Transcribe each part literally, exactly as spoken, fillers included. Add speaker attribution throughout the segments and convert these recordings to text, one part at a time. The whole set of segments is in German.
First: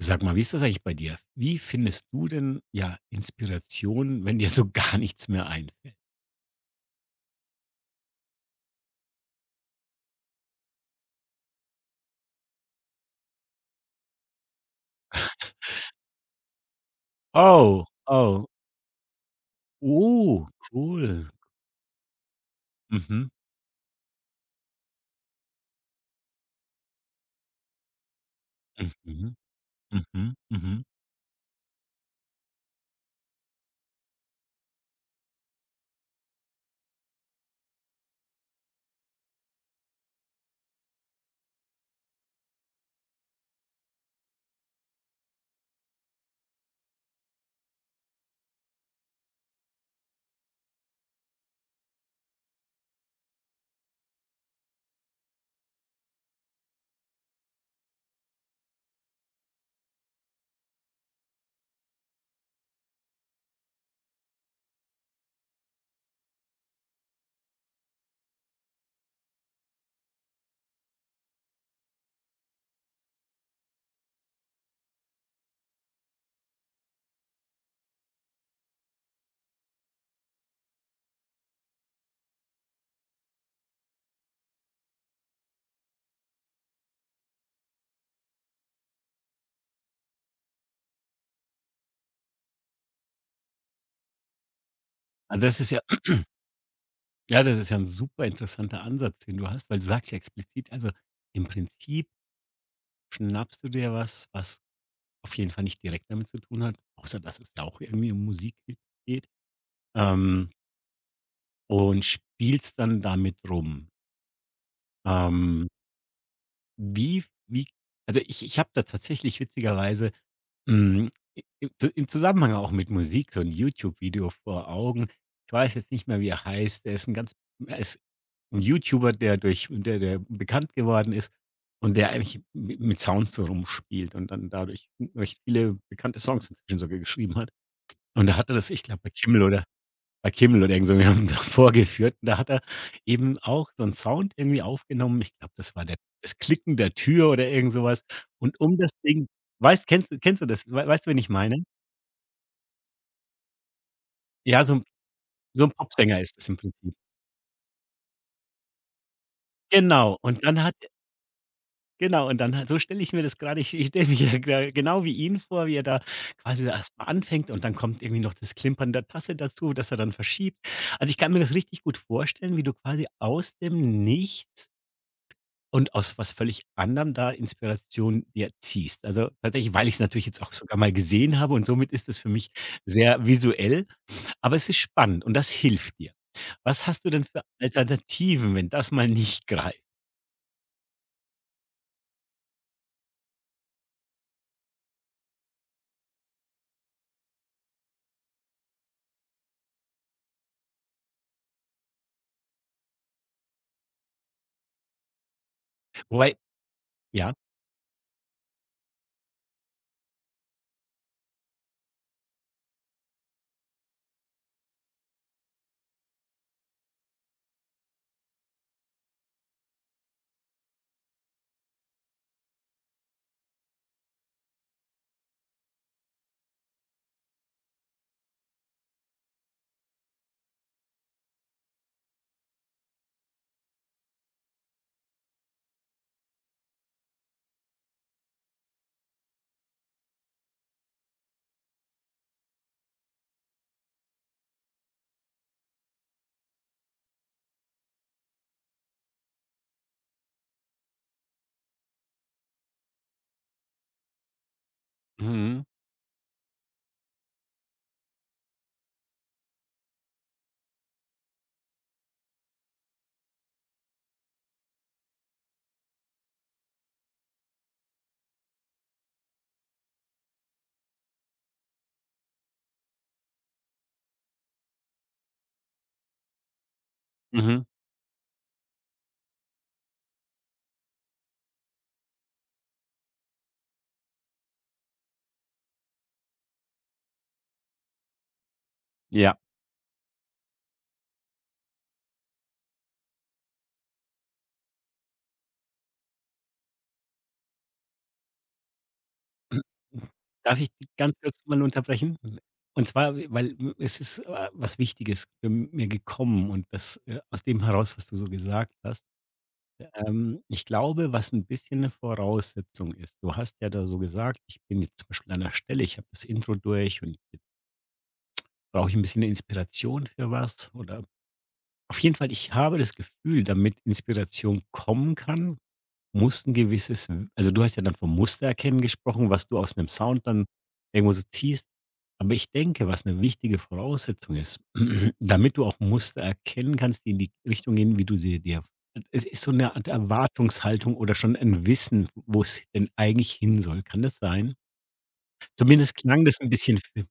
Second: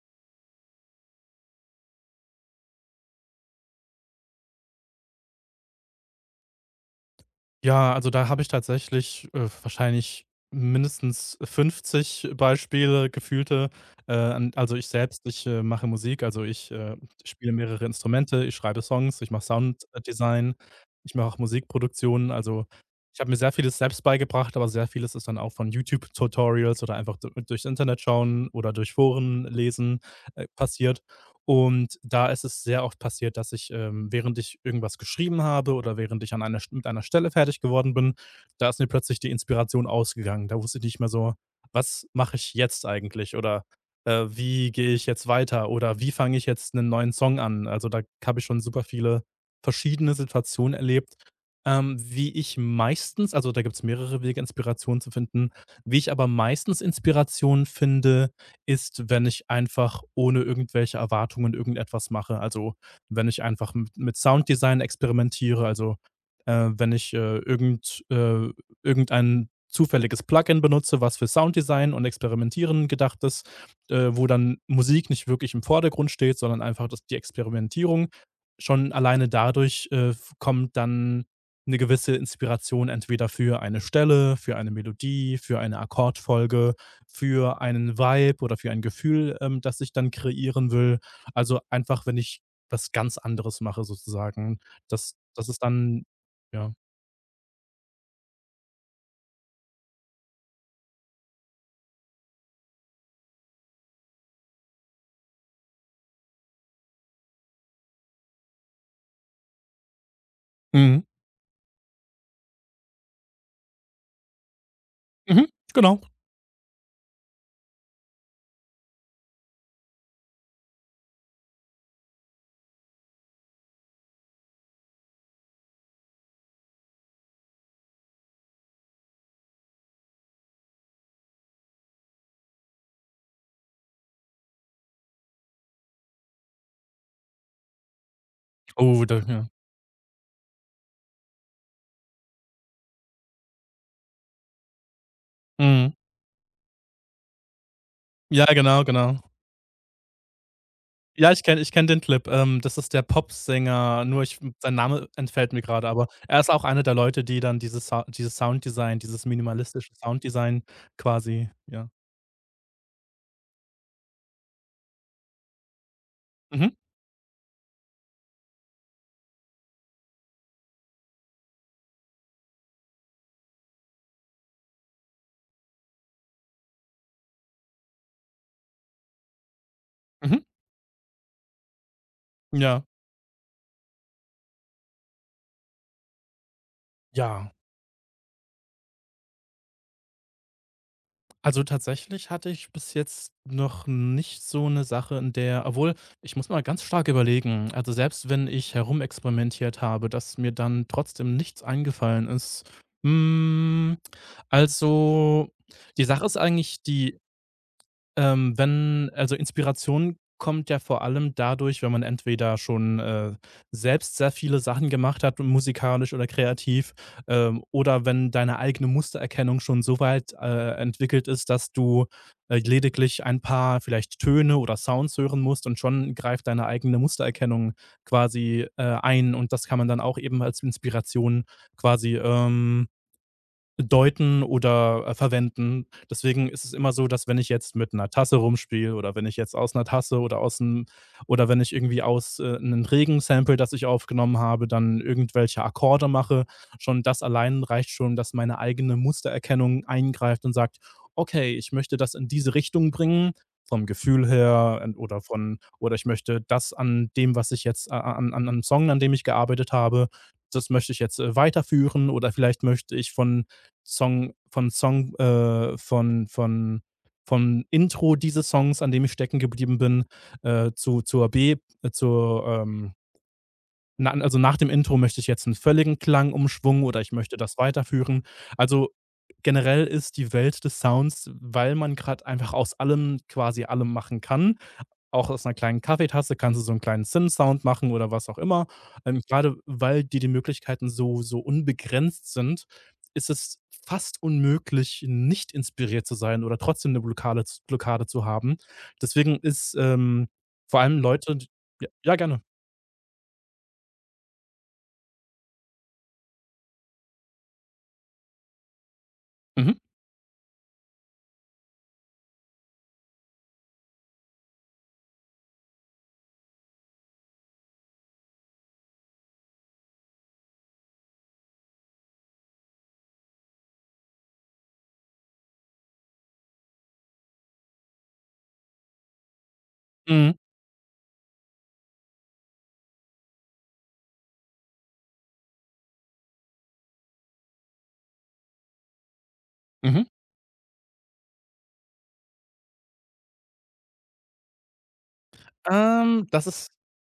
Speaker 1: Sag mal, wie ist das eigentlich bei dir? Wie findest du denn, ja, Inspiration, wenn dir so gar nichts mehr einfällt?
Speaker 2: Ja, also da habe ich tatsächlich, äh, wahrscheinlich mindestens fünfzig Beispiele, gefühlte. Äh, an Also ich selbst, ich, äh, mache Musik, also ich, äh, spiele
Speaker 1: Oh,
Speaker 2: mehrere Instrumente,
Speaker 1: oh,
Speaker 2: ich schreibe Songs, ich mache
Speaker 1: oh,
Speaker 2: Sounddesign, ich mache
Speaker 1: cool.
Speaker 2: auch Musikproduktionen. Also, ich
Speaker 1: Mhm,
Speaker 2: habe mir sehr vieles selbst beigebracht, aber sehr vieles ist dann auch von YouTube-Tutorials oder einfach du durchs Internet schauen oder durch
Speaker 1: mhm,
Speaker 2: Foren lesen,
Speaker 1: mhm,
Speaker 2: äh,
Speaker 1: mhm.
Speaker 2: passiert. Und da ist es sehr oft passiert, dass ich, ähm, während ich irgendwas geschrieben habe oder während ich an einer mit einer Stelle fertig geworden bin, da ist mir plötzlich die Inspiration ausgegangen. Da wusste ich nicht mehr so: „Was mache ich jetzt eigentlich?“ Oder, äh: „Wie gehe ich jetzt weiter?“ Oder: „Wie fange ich jetzt einen neuen Song an?“ Also, da habe ich schon super viele verschiedene Situationen erlebt, ähm, wie ich meistens also, da gibt es mehrere Wege, Inspiration zu finden. Wie ich aber meistens Inspiration finde, ist, wenn ich einfach ohne irgendwelche Erwartungen irgendetwas mache. Also, wenn ich einfach mit mit Sounddesign experimentiere, also, äh, wenn ich, äh, irgend äh, irgendein zufälliges Plugin benutze, was für Sounddesign und Experimentieren gedacht ist, äh, wo dann Musik nicht wirklich im Vordergrund steht, sondern einfach das die Experimentierung. Schon alleine dadurch, äh, f kommt dann eine gewisse Inspiration entweder für eine Stelle, für eine Melodie, für eine Akkordfolge, für einen Vibe oder für ein Gefühl, ähm, das ich dann kreieren will. Also, einfach, wenn ich was ganz anderes mache sozusagen, das
Speaker 1: Ah,
Speaker 2: das ist
Speaker 1: das ist ja
Speaker 2: dann ja.
Speaker 1: ja, das ist ja ein super interessanter Ansatz, den du hast, weil du sagst ja explizit, also, im Prinzip schnappst du dir was, was auf jeden Fall nicht direkt damit zu tun hat, außer dass es ja auch irgendwie um Musik geht, ähm,
Speaker 2: Mhm.
Speaker 1: und spielst dann damit rum.
Speaker 2: Mhm.
Speaker 1: Ähm
Speaker 2: Genau.
Speaker 1: Wie wie also, ich ich habe da tatsächlich witzigerweise, hm, i i zu im Zusammenhang auch mit Musik so ein YouTube-Video vor Augen. Ich weiß jetzt nicht mehr, wie er heißt. Der ist ein ganz er ist 'n YouTuber, der durch der der bekannt geworden ist und der eigentlich mi mit Sounds so rumspielt und dann dadurch recht viele bekannte Songs inzwischen sogar geschrieben hat. Und da hatte das, ich glaube,
Speaker 2: Oh,
Speaker 1: bei
Speaker 2: da
Speaker 1: Kimmel
Speaker 2: ja.
Speaker 1: oder bei Kimmel oder irgend so jemandem vorgeführt. Da hat er eben auch so 'n Sound irgendwie aufgenommen. Ich glaube, das war
Speaker 2: Mhm.
Speaker 1: der das Klicken der Tür oder irgend so was.
Speaker 2: Ja,
Speaker 1: Und um
Speaker 2: genau,
Speaker 1: das
Speaker 2: genau.
Speaker 1: Ding weißt kennst du kennst du das? Wei weißt du, wen ich
Speaker 2: Ja, ich kenne
Speaker 1: meine?
Speaker 2: ich kenne den Clip. Ähm, das ist der Popsänger, nur ich
Speaker 1: Ja,
Speaker 2: sein
Speaker 1: so 'n
Speaker 2: Name entfällt mir
Speaker 1: so 'n
Speaker 2: gerade. Aber
Speaker 1: Popsänger ist
Speaker 2: er
Speaker 1: das
Speaker 2: ist
Speaker 1: im
Speaker 2: auch einer der
Speaker 1: Prinzip.
Speaker 2: Leute, die dann dieses Sou dieses Sounddesign, dieses minimalistische
Speaker 1: Genau. Und
Speaker 2: Sounddesign
Speaker 1: dann hat
Speaker 2: quasi ja.
Speaker 1: genau, und dann hat so stelle ich mir das grade ich ich stelle mich ja gra genau wie ihn vor, wie er da quasi
Speaker 2: Mhm.
Speaker 1: erst mal anfängt und dann kommt irgendwie noch das Klimpern der Tasse dazu, dass er dann verschiebt. Also, ich kann mir das richtig gut vorstellen, wie du quasi aus dem Nichts und aus was völlig anderem da Inspiration dir ziehst. Also, tatsächlich, weil ich es natürlich
Speaker 2: Mhm.
Speaker 1: jetzt auch sogar mal gesehen habe und somit ist es für mich
Speaker 2: Ja.
Speaker 1: sehr visuell, aber es ist spannend und das hilft dir. Was hast du denn für
Speaker 2: Ja.
Speaker 1: Alternativen, wenn das mal nicht greift?
Speaker 2: Also tatsächlich hatte ich bis jetzt noch nicht so eine Sache, in der obwohl, ich muss mal ganz stark überlegen. Also, selbst wenn ich herumexperimentiert habe, dass mir dann trotzdem nichts eingefallen ist. Hm, also, die Sache ist
Speaker 1: Wobei
Speaker 2: eigentlich die,
Speaker 1: ja,
Speaker 2: ähm, wenn also, Inspiration kommt ja vor allem dadurch, wenn man entweder schon, äh, selbst sehr viele Sachen gemacht hat, musikalisch oder kreativ, ähm, oder wenn deine eigene Mustererkennung schon so weit, äh, entwickelt ist, dass du, äh, lediglich ein paar vielleicht Töne oder Sounds hören musst und schon greift deine eigene Mustererkennung quasi, äh, ein, und das kann man dann auch eben als Inspiration quasi, ähm deuten oder, äh, verwenden. Deswegen ist es immer so, dass wenn ich jetzt mit einer Tasse rumspiele oder wenn ich jetzt aus einer Tasse oder aus einem oder wenn ich irgendwie aus, äh, 'nen Regensample, das ich aufgenommen habe, dann irgendwelche Akkorde mache, schon das allein reicht schon, dass meine eigene Mustererkennung eingreift und sagt: „Okay, ich möchte das in diese Richtung bringen vom Gefühl her en oder von
Speaker 1: mhm,
Speaker 2: oder ich möchte das an dem, was ich jetzt a an an 'nem Song, an dem ich gearbeitet habe, das möchte ich jetzt, äh, weiterführen, oder vielleicht möchte ich von Song von Song äh, von von vom Intro dieses Songs, an dem ich stecken geblieben bin, äh, zu zur B äh, zur, ähm na also, nach dem Intro möchte ich jetzt einen völligen Klangumschwung oder ich möchte das
Speaker 1: mhm,
Speaker 2: weiterführen. Also, generell ist die Welt des Sounds, weil man gerade einfach aus allem quasi allem machen kann, auch aus 'ner kleinen Kaffeetasse kannst du so 'n kleinen Sim-Sound machen oder was auch immer. Ähm,
Speaker 1: ja.
Speaker 2: grade weil dir die Möglichkeiten so so unbegrenzt sind, ist es fast unmöglich, nicht inspiriert zu sein oder trotzdem 'ne Blockade z Blockade zu haben. Deswegen ist, ähm,
Speaker 1: Darf ich
Speaker 2: vor
Speaker 1: dich
Speaker 2: allem
Speaker 1: ganz
Speaker 2: Leute
Speaker 1: kurz
Speaker 2: d
Speaker 1: mal
Speaker 2: ja, ja
Speaker 1: unterbrechen?
Speaker 2: gerne.
Speaker 1: Und zwar, weil es ist, äh, was Wichtiges für mir gekommen und das, äh, aus dem heraus, was du so gesagt hast.
Speaker 2: Mhm,
Speaker 1: Ähm, ich glaube, was ein bisschen eine Voraussetzung ist du hast ja da so gesagt: „Ich bin jetzt zum Beispiel an 'ner Stelle, ich habe das Intro durch und brauche ich 'n bisschen 'ne Inspiration für was“ oder auf jeden Fall, ich habe das Gefühl, damit Inspiration kommen kann muss 'n gewisses also, du hast ja dann vom Muster erkennen gesprochen, was du aus einem Sound
Speaker 2: mhm,
Speaker 1: dann irgendwo so ziehst. Aber ich denke, was eine wichtige Voraussetzung ist, damit du auch Muster erkennen kannst, die in die Richtung gehen, wie du sie dir es ist so eine Art
Speaker 2: mhm.
Speaker 1: Erwartungshaltung oder schon ein Wissen, wo es denn eigentlich hin soll. Kann das sein? Zumindest
Speaker 2: Ähm,
Speaker 1: klang das
Speaker 2: das
Speaker 1: ein
Speaker 2: ist
Speaker 1: bisschen f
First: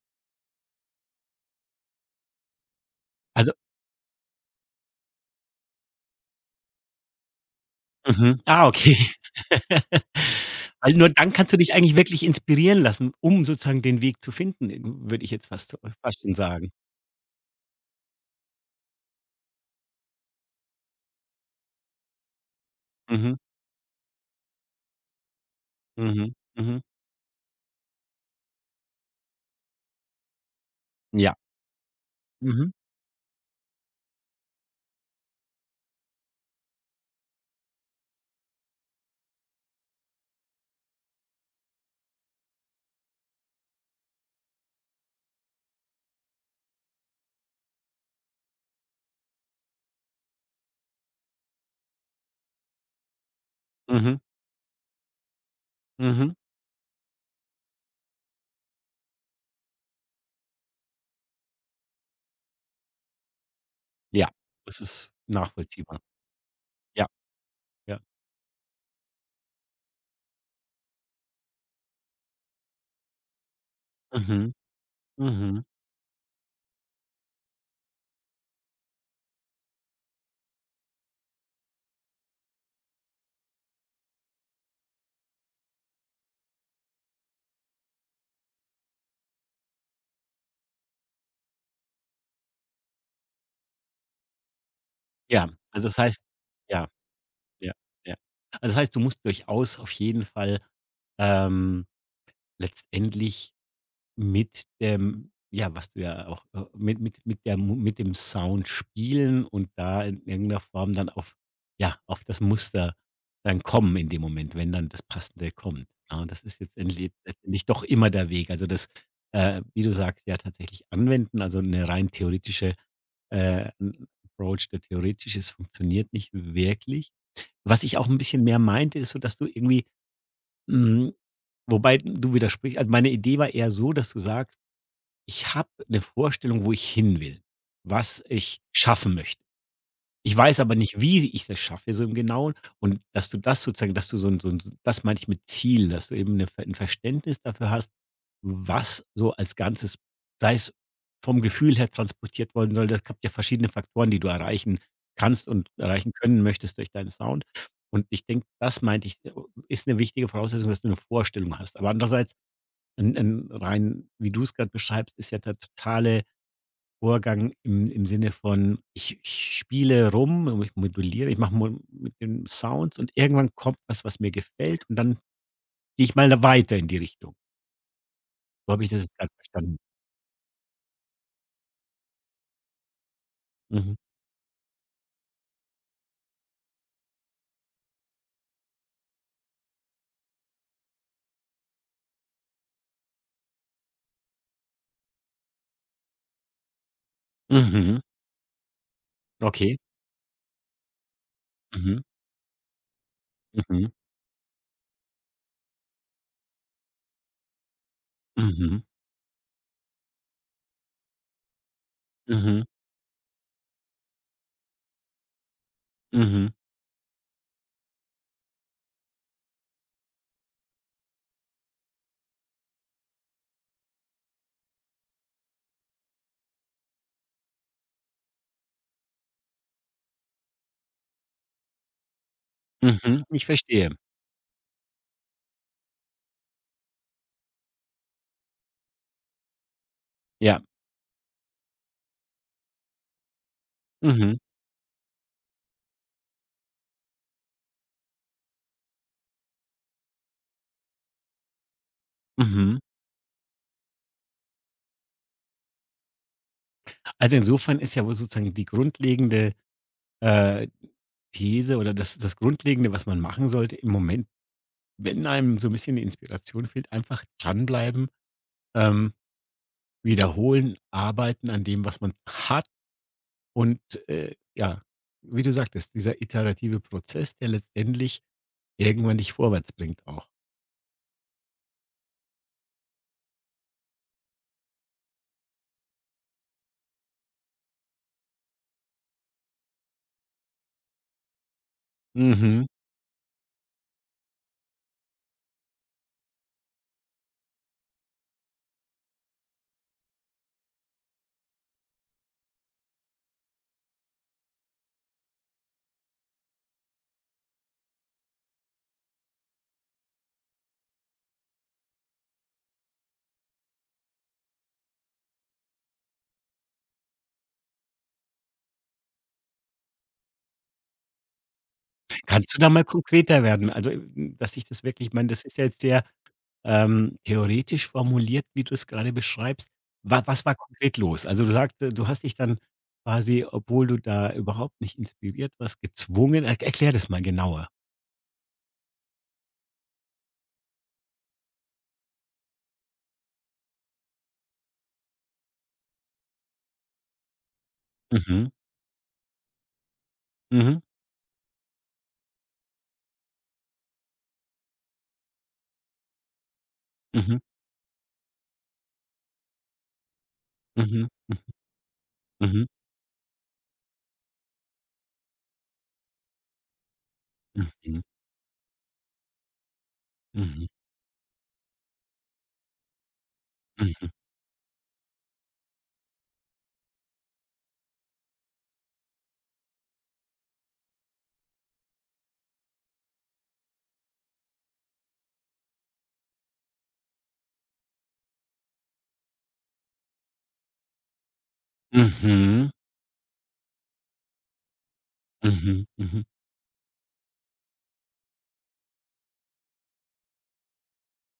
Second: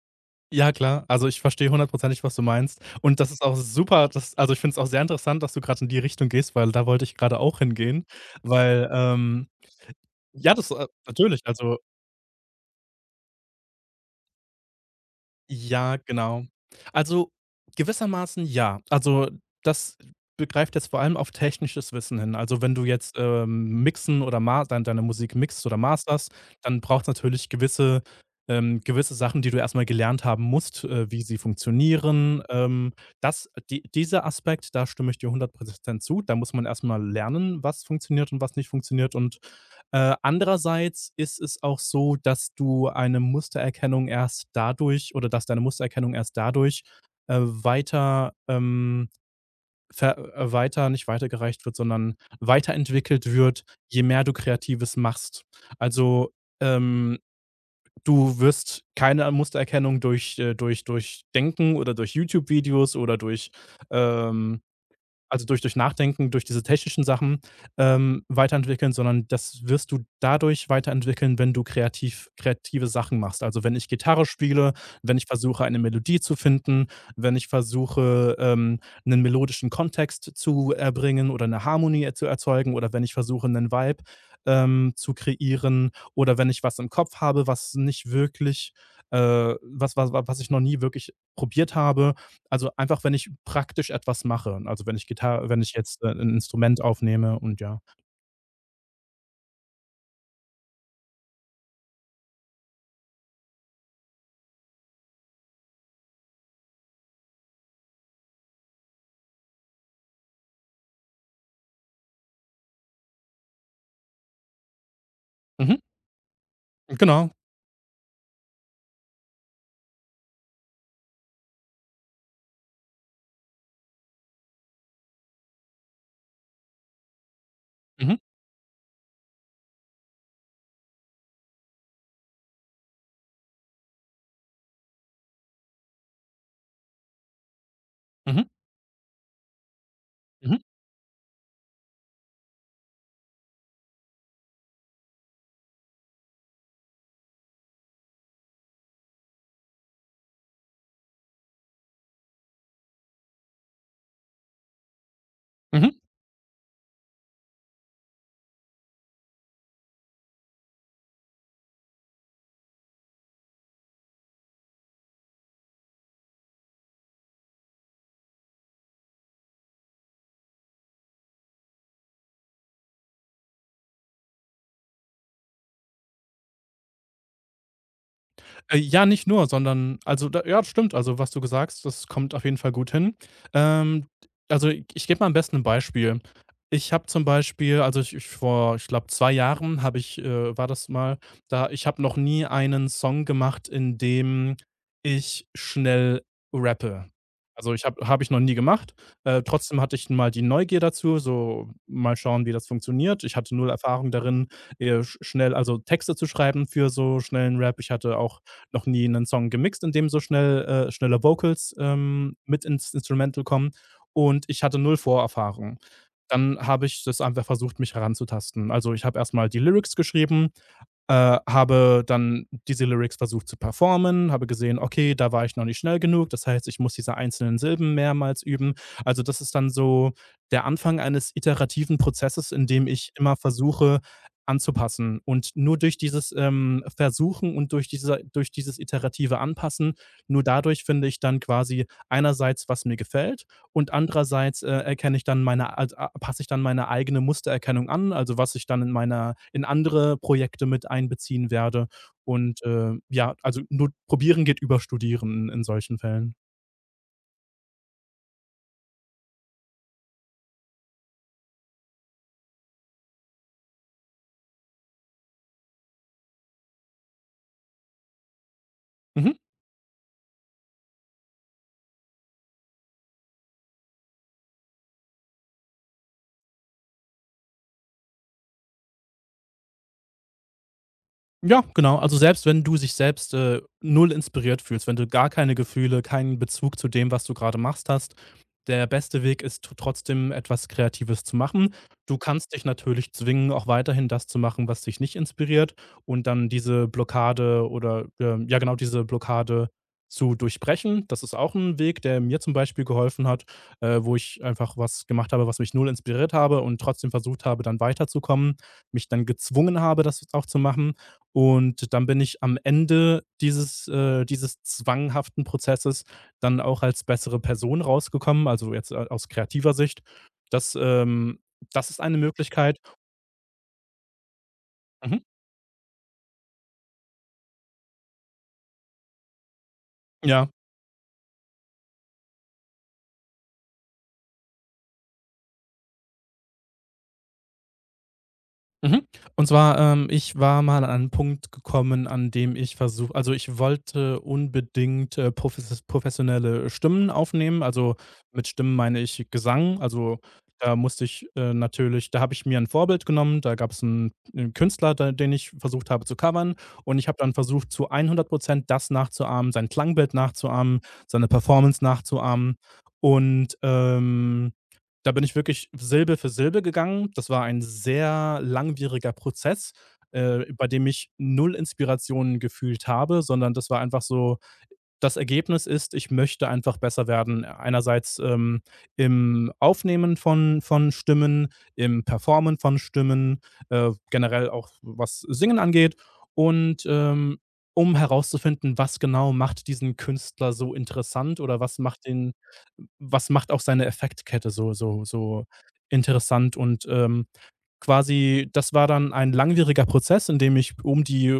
Speaker 2: ja klar. Also, ich verstehe hundertprozentig, was du meinst. Und das ist
Speaker 1: also
Speaker 2: auch super, dass also, ich finde es auch sehr interessant, dass du grad in die Richtung gehst, weil da wollte ich grade auch hingehen,
Speaker 1: mhm. Ah,
Speaker 2: weil,
Speaker 1: okay.
Speaker 2: ähm ja, das, äh
Speaker 1: Weil nur dann
Speaker 2: natürlich,
Speaker 1: kannst du dich
Speaker 2: also
Speaker 1: eigentlich wirklich inspirieren lassen, um sozusagen den Weg zu finden, äh, würde ich jetzt fast
Speaker 2: ja,
Speaker 1: fast schon
Speaker 2: genau.
Speaker 1: sagen.
Speaker 2: Also, gewissermaßen ja. Also, das begreift jetzt vor allem auf technisches Wissen hin. Also, wenn du jetzt,
Speaker 1: Mhm,
Speaker 2: ähm, mixen oder ma dein deine Musik mixt oder masterst,
Speaker 1: mhm,
Speaker 2: dann
Speaker 1: mhm.
Speaker 2: braucht's natürlich gewisse, ähm, gewisse Sachen, die du erstmal gelernt haben musst, äh, wie
Speaker 1: Ja.
Speaker 2: sie funktionieren.
Speaker 1: Mhm,
Speaker 2: Ähm, das die dieser Aspekt, da stimme ich dir hundert Prozent zu. Da muss man erstmal lernen, was funktioniert und was nicht funktioniert und äh, andererseits ist es auch so, dass du eine Mustererkennung erst dadurch oder dass deine Mustererkennung erst dadurch, äh, weiter, ähm, ver äh, weiter nicht weitergereicht wird, sondern weiterentwickelt wird, je
Speaker 1: mhm,
Speaker 2: mehr du Kreatives machst.
Speaker 1: mhm.
Speaker 2: Also, ähm, du wirst keine Mustererkennung durch, äh durch durch Denken oder durch YouTube-Videos oder durch,
Speaker 1: Ja,
Speaker 2: ähm
Speaker 1: das ist
Speaker 2: also, durch durch
Speaker 1: nachvollziehbar.
Speaker 2: Nachdenken, durch diese technischen
Speaker 1: Ja,
Speaker 2: Sachen,
Speaker 1: ja.
Speaker 2: ähm, weiterentwickeln, sondern das wirst du dadurch weiterentwickeln, wenn du kreativ kreative Sachen machst. Also, wenn ich Gitarre
Speaker 1: Mhm,
Speaker 2: spiele, wenn ich versuche,
Speaker 1: mhm.
Speaker 2: eine Melodie zu finden, wenn ich versuche, ähm, 'nen melodischen Kontext zu erbringen oder eine Harmonie e zu erzeugen oder wenn ich versuche, einen Vibe, ähm, zu kreieren, oder wenn ich was im Kopf habe, was nicht wirklich, äh was was was ich noch nie wirklich probiert habe, also, einfach, wenn ich praktisch etwas mache. Also, wenn ich Gitarre
Speaker 1: Ja,
Speaker 2: wenn ich
Speaker 1: also das
Speaker 2: jetzt, äh,
Speaker 1: heißt
Speaker 2: 'n Instrument
Speaker 1: ja,
Speaker 2: aufnehme und
Speaker 1: ja,
Speaker 2: ja.
Speaker 1: ja. Also das heißt, du musst durchaus auf jeden Fall, ähm, letztendlich mit dem ja, was du ja auch, äh, mit mit mit der Mu mit dem Sound spielen und da in irgendeiner Form dann auf ja, auf das Muster dann kommen in dem Moment, wenn dann das Passende
Speaker 2: Mhm,
Speaker 1: kommt. Ja, und das ist jetzt endle
Speaker 2: genau.
Speaker 1: letztendlich doch immer der Weg. Also, das, äh, wie du sagst, ja tatsächlich anwenden, also eine rein theoretische äh, 'n Approach, der theoretisch ist, funktioniert nicht wirklich. Was ich auch
Speaker 2: Mhm,
Speaker 1: ein bisschen mehr meinte, ist so, dass du irgendwie hm, wobei du widersprichst also, meine Idee war eher so, dass du sagst ich habe eine Vorstellung, wo ich hin will, was
Speaker 2: mhm,
Speaker 1: ich schaffen möchte. Ich
Speaker 2: mhm,
Speaker 1: weiß aber nicht, wie ich das schaffe so im Genauen und dass du das sozusagen dass du so ein so ein das meine ich mit Ziel, dass du eben 'ne Ver 'n Verständnis dafür hast, was so als Ganzes, sei es vom Gefühl her transportiert worden soll. Das gibt ja verschiedene Faktoren, die du erreichen kannst und
Speaker 2: mhm.
Speaker 1: erreichen können möchtest durch deinen Sound. Und ich denke, das meinte ich, äh, ist eine wichtige Voraussetzung, dass du eine Vorstellung hast. Aber andererseits ein 'n rein, wie du es gerade beschreibst, ist ja der totale Vorgang im im Sinne von, ich ich spiele rum ich moduliere, ich mache mo mit den Sounds und irgendwann kommt was, was mir gefällt und dann gehe ich mal da weiter in die Richtung. So
Speaker 2: Äh,
Speaker 1: habe ich das
Speaker 2: ja,
Speaker 1: jetzt
Speaker 2: nicht
Speaker 1: grad
Speaker 2: nur,
Speaker 1: verstanden.
Speaker 2: sondern also da ja, stimmt. Also, was du gesagt hast, das kommt auf jeden Fall gut hin.
Speaker 1: Mhm.
Speaker 2: Ähm, also, ich ich gebe mal am besten ein Beispiel. Ich habe zum Beispiel also, ich ich vor, ich glaube, zwei Jahren habe ich, äh, war das mal, da ich habe noch nie einen Song gemacht, in dem ich schnell rappe. Also, ich
Speaker 1: Mhm.
Speaker 2: habe habe ich noch nie gemacht. Äh,
Speaker 1: Okay.
Speaker 2: trotzdem hatte ich mal die Neugier dazu, so
Speaker 1: Mhm.
Speaker 2: mal schauen, wie das funktioniert. Ich hatte null
Speaker 1: Mhm.
Speaker 2: Erfahrung darin, äh, sch schnell also, Texte zu schreiben für so schnellen Rap. Ich hatte auch
Speaker 1: Mhm.
Speaker 2: noch nie einen Song gemixt, in dem so schnell äh, schnelle Vocals, ähm, mit
Speaker 1: Mhm.
Speaker 2: ins Instrumental kommen, und ich hatte null Vorerfahrung.
Speaker 1: Mhm.
Speaker 2: Dann habe ich das einfach versucht, mich heranzutasten. Also, ich habe erst mal die Lyrics geschrieben, äh, habe dann diese Lyrics versucht zu performen, habe gesehen, okay, da war ich noch nicht schnell genug. Das heißt, ich muss diese einzelnen Silben mehrmals üben. Also das ist dann so der Anfang eines iterativen Prozesses, in dem ich
Speaker 1: Mhm.
Speaker 2: immer
Speaker 1: Ich verstehe.
Speaker 2: versuche anzupassen. Und nur durch dieses, ähm, Versuchen und durch, dieser, durch dieses iterative Anpassen, nur
Speaker 1: Ja.
Speaker 2: dadurch finde ich dann quasi einerseits, was mir gefällt, und
Speaker 1: Mhm.
Speaker 2: andererseits, äh, erkenne ich dann meine also, a passe ich dann meine eigene Mustererkennung an, also, was ich dann in meiner in andere Projekte mit einbeziehen werde, und,
Speaker 1: Mhm.
Speaker 2: äh, ja, also, nur probieren geht über studieren in in solchen Fällen.
Speaker 1: Also, insofern ist ja wohl sozusagen die grundlegende, äh, These oder das das Grundlegende, was man machen sollte im Moment, wenn einem so ein bisschen die Inspiration fehlt, einfach dranbleiben, ähm
Speaker 2: Mhm.
Speaker 1: wiederholen, arbeiten an dem, was man hat und, äh, ja, wie du sagtest, dieser iterative Prozess, der letztendlich irgendwann dich vorwärts bringt auch.
Speaker 2: Ja, genau. Also selbst wenn du sich selbst, äh, null inspiriert fühlst, wenn du gar keine Gefühle, keinen Bezug zu dem, was du gerade machst, hast, der beste Weg ist t trotzdem etwas Kreatives zu machen. Du kannst dich
Speaker 1: Mhm.
Speaker 2: natürlich zwingen, auch weiterhin das zu machen, was dich nicht inspiriert, und dann diese Blockade oder, ähm ja genau, diese Blockade zu durchbrechen. Das ist auch ein Weg, der mir zum Beispiel geholfen hat, äh, wo ich einfach was gemacht habe, was mich null inspiriert habe und trotzdem versucht habe, dann weiterzukommen, mich dann gezwungen habe, das auch zu machen. Und dann bin ich am Ende dieses äh, dieses zwanghaften Prozesses dann auch als bessere Person rausgekommen, also jetzt a aus kreativer Sicht. Das, ähm, das ist eine
Speaker 1: Kannst du da
Speaker 2: Möglichkeit.
Speaker 1: mal konkreter werden? Also, hm, dass ich das wirklich ich
Speaker 2: Mhm.
Speaker 1: meine, das ist ja jetzt sehr, ähm, theoretisch formuliert, wie du es gerade beschreibst. Wa was
Speaker 2: Ja.
Speaker 1: war konkret los? Also, du sagte du hast dich dann quasi, obwohl du da überhaupt nicht inspiriert warst, gezwungen er erklär das mal genauer.
Speaker 2: Mhm. Und zwar, ähm, ich war mal an einen Punkt gekommen, an dem ich versuche also, ich wollte unbedingt, äh, profes professionelle Stimmen aufnehmen. Also, mit
Speaker 1: Mhm.
Speaker 2: Stimmen meine ich Gesang. Also, da
Speaker 1: Mhm.
Speaker 2: musste ich, äh, natürlich da habe ich mir ein Vorbild genommen. Da gab's 'n einen einen Künstler, da den ich versucht habe zu covern, und ich habe dann
Speaker 1: Mhm.
Speaker 2: versucht, zu hundert Prozent das nachzuahmen, sein Klangbild nachzuahmen,
Speaker 1: Mhm.
Speaker 2: seine Performance nachzuahmen
Speaker 1: Mhm.
Speaker 2: und, ähm da bin ich wirklich Silbe für Silbe gegangen. Das war ein
Speaker 1: Mhm. Mhm.
Speaker 2: sehr langwieriger Prozess, äh,
Speaker 1: Mhm.
Speaker 2: bei dem ich null Inspirationen gefühlt habe, sondern das war einfach
Speaker 1: Mhm.
Speaker 2: so das Ergebnis ist, ich möchte einfach besser werden. Einerseits, ähm, im Aufnehmen von von Stimmen, im Performen von Stimmen, äh, generell auch was Singen angeht, und, ähm, um herauszufinden, was genau macht diesen Künstler so interessant oder was macht den,
Speaker 1: Mhm.
Speaker 2: was macht auch seine Effektkette so so so
Speaker 1: Mhm. Mhm.
Speaker 2: interessant und, ähm quasi das war dann ein langwieriger Prozess, in dem ich um die,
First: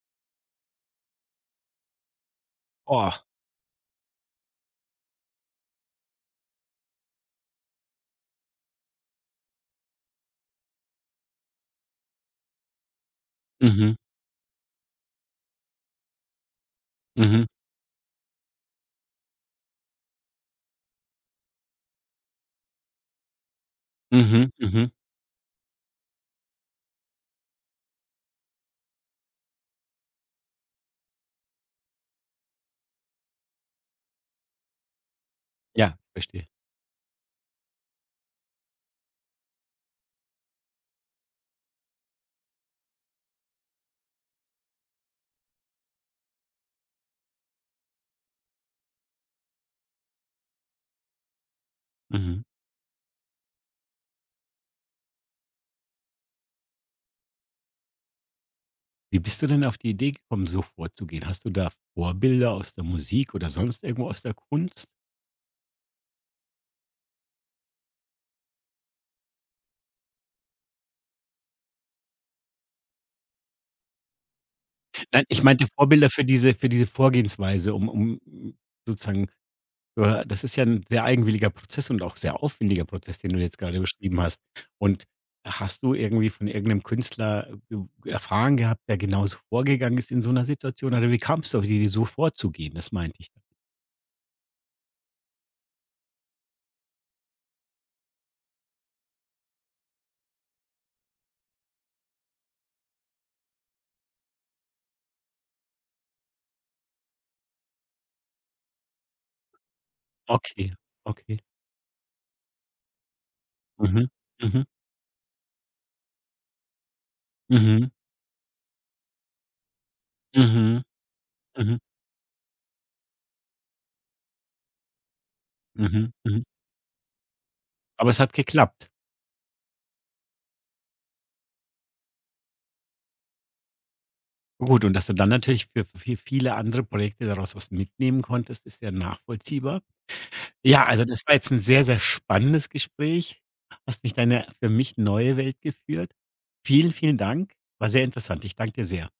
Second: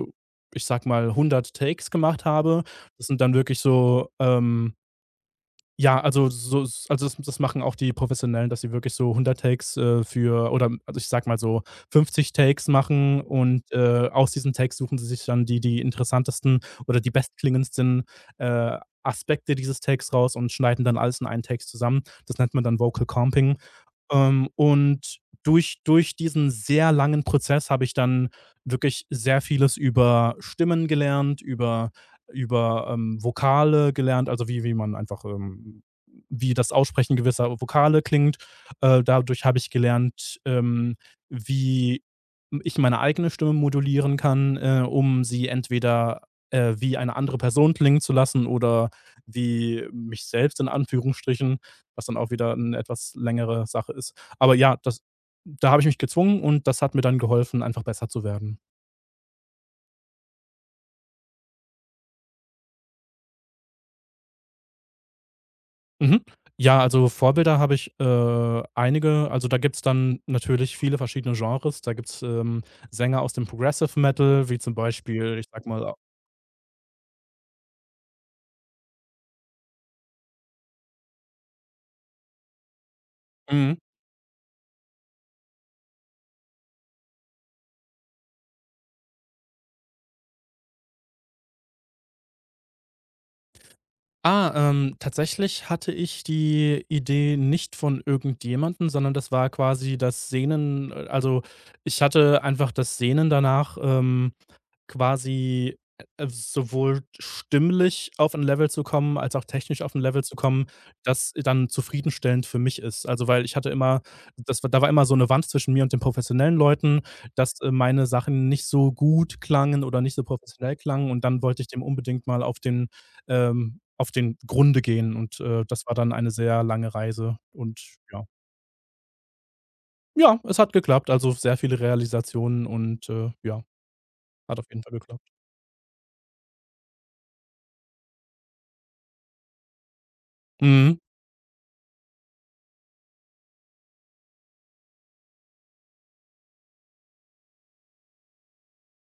Speaker 2: ich sag mal, hundert Takes gemacht habe. Das
Speaker 1: Oh.
Speaker 2: sind dann wirklich so, ähm ja, also so s also das das machen auch die Professionellen, dass sie wirklich so hundert Takes, äh, für oder also ich sage mal so fünfzig Takes machen, und,
Speaker 1: Mhm.
Speaker 2: äh, aus diesen Takes suchen sie sich dann die die interessantesten oder die
Speaker 1: Mhm.
Speaker 2: bestklingendsten, äh, Aspekte dieses Takes raus und schneiden dann alles in einen Take zusammen. Das nennt man dann Vocal Comping. Ähm,
Speaker 1: Mhm. Mhm.
Speaker 2: und durch durch diesen sehr langen Prozess habe ich dann wirklich sehr vieles über Stimmen gelernt, über über, ähm, Vokale gelernt, also wie wie man einfach, ähm
Speaker 1: Ja, verstehe.
Speaker 2: wie das Aussprechen gewisser Vokale klingt. Äh, dadurch habe ich gelernt, ähm, wie ich meine eigene Stimme modulieren kann, äh, um sie entweder, äh, wie eine andere Person klingen zu lassen oder wie mich selbst in Anführungsstrichen, was dann auch
Speaker 1: Mhm.
Speaker 2: wieder eine etwas längere Sache ist. Aber ja, das da habe ich mich gezwungen und das hat mir dann geholfen, einfach besser zu werden.
Speaker 1: Wie bist du denn auf die Idee gekommen, so vorzugehen? Hast du da Vorbilder aus der Musik oder sonst irgendwo aus der Kunst?
Speaker 2: Mhm. Ja, also Vorbilder habe ich, äh, einige. Also, da gibt's dann natürlich viele verschiedene Genres. Da gibt's, ähm, Sänger aus dem Progressive Metal, wie zum
Speaker 1: Nein,
Speaker 2: Beispiel,
Speaker 1: ich
Speaker 2: ich sag
Speaker 1: meinte
Speaker 2: mal
Speaker 1: Vorbilder für diese für diese Vorgehensweise, um um sozusagen Äh, das ist ja ein sehr eigenwilliger Prozess und auch sehr aufwendiger Prozess, den du jetzt
Speaker 2: mhm.
Speaker 1: gerade beschrieben hast. Und hast du irgendwie von irgendeinem Künstler gew erfahren gehabt, der genauso vorgegangen ist in so einer Situation? Oder wie kamst du auf die Idee, so vorzugehen? Das meinte ich.
Speaker 2: Ah, ähm, tatsächlich hatte ich die Idee nicht von irgendjemandem, sondern das war quasi das Sehnen, äh, also, ich hatte einfach das Sehnen danach, ähm quasi, äh, sowohl stimmlich auf ein Level zu kommen, als auch technisch auf ein Level zu kommen,
Speaker 1: Okay,
Speaker 2: das
Speaker 1: okay.
Speaker 2: dann zufriedenstellend für mich ist. Also, weil ich hatte immer
Speaker 1: Mhm.
Speaker 2: das
Speaker 1: Mhm.
Speaker 2: war da war immer so eine Wand zwischen mir und den professionellen Leuten, dass, äh,
Speaker 1: Mhm.
Speaker 2: meine Sachen nicht so gut klangen oder nicht so professionell
Speaker 1: Mhm.
Speaker 2: klangen, und dann wollte ich
Speaker 1: Mhm.
Speaker 2: dem unbedingt mal auf den, ähm, auf den Grunde gehen und, äh, das war dann
Speaker 1: Mhm.
Speaker 2: eine
Speaker 1: Mhm.
Speaker 2: sehr lange Reise und
Speaker 1: Aber es
Speaker 2: ja.
Speaker 1: hat geklappt.
Speaker 2: Ja, es hat geklappt, also sehr viele Realisationen und, äh, ja, hat auf jeden
Speaker 1: Gut,
Speaker 2: Fall
Speaker 1: und dass du
Speaker 2: geklappt.
Speaker 1: dann natürlich für für viele andere Projekte daraus was mitnehmen konntest, ist ja nachvollziehbar. Ja,
Speaker 2: Mhm.
Speaker 1: also das war jetzt ein sehr, sehr spannendes Gespräch. Hast mich in eine für mich neue Welt geführt. Vielen, vielen Dank. War sehr interessant. Ich danke dir sehr.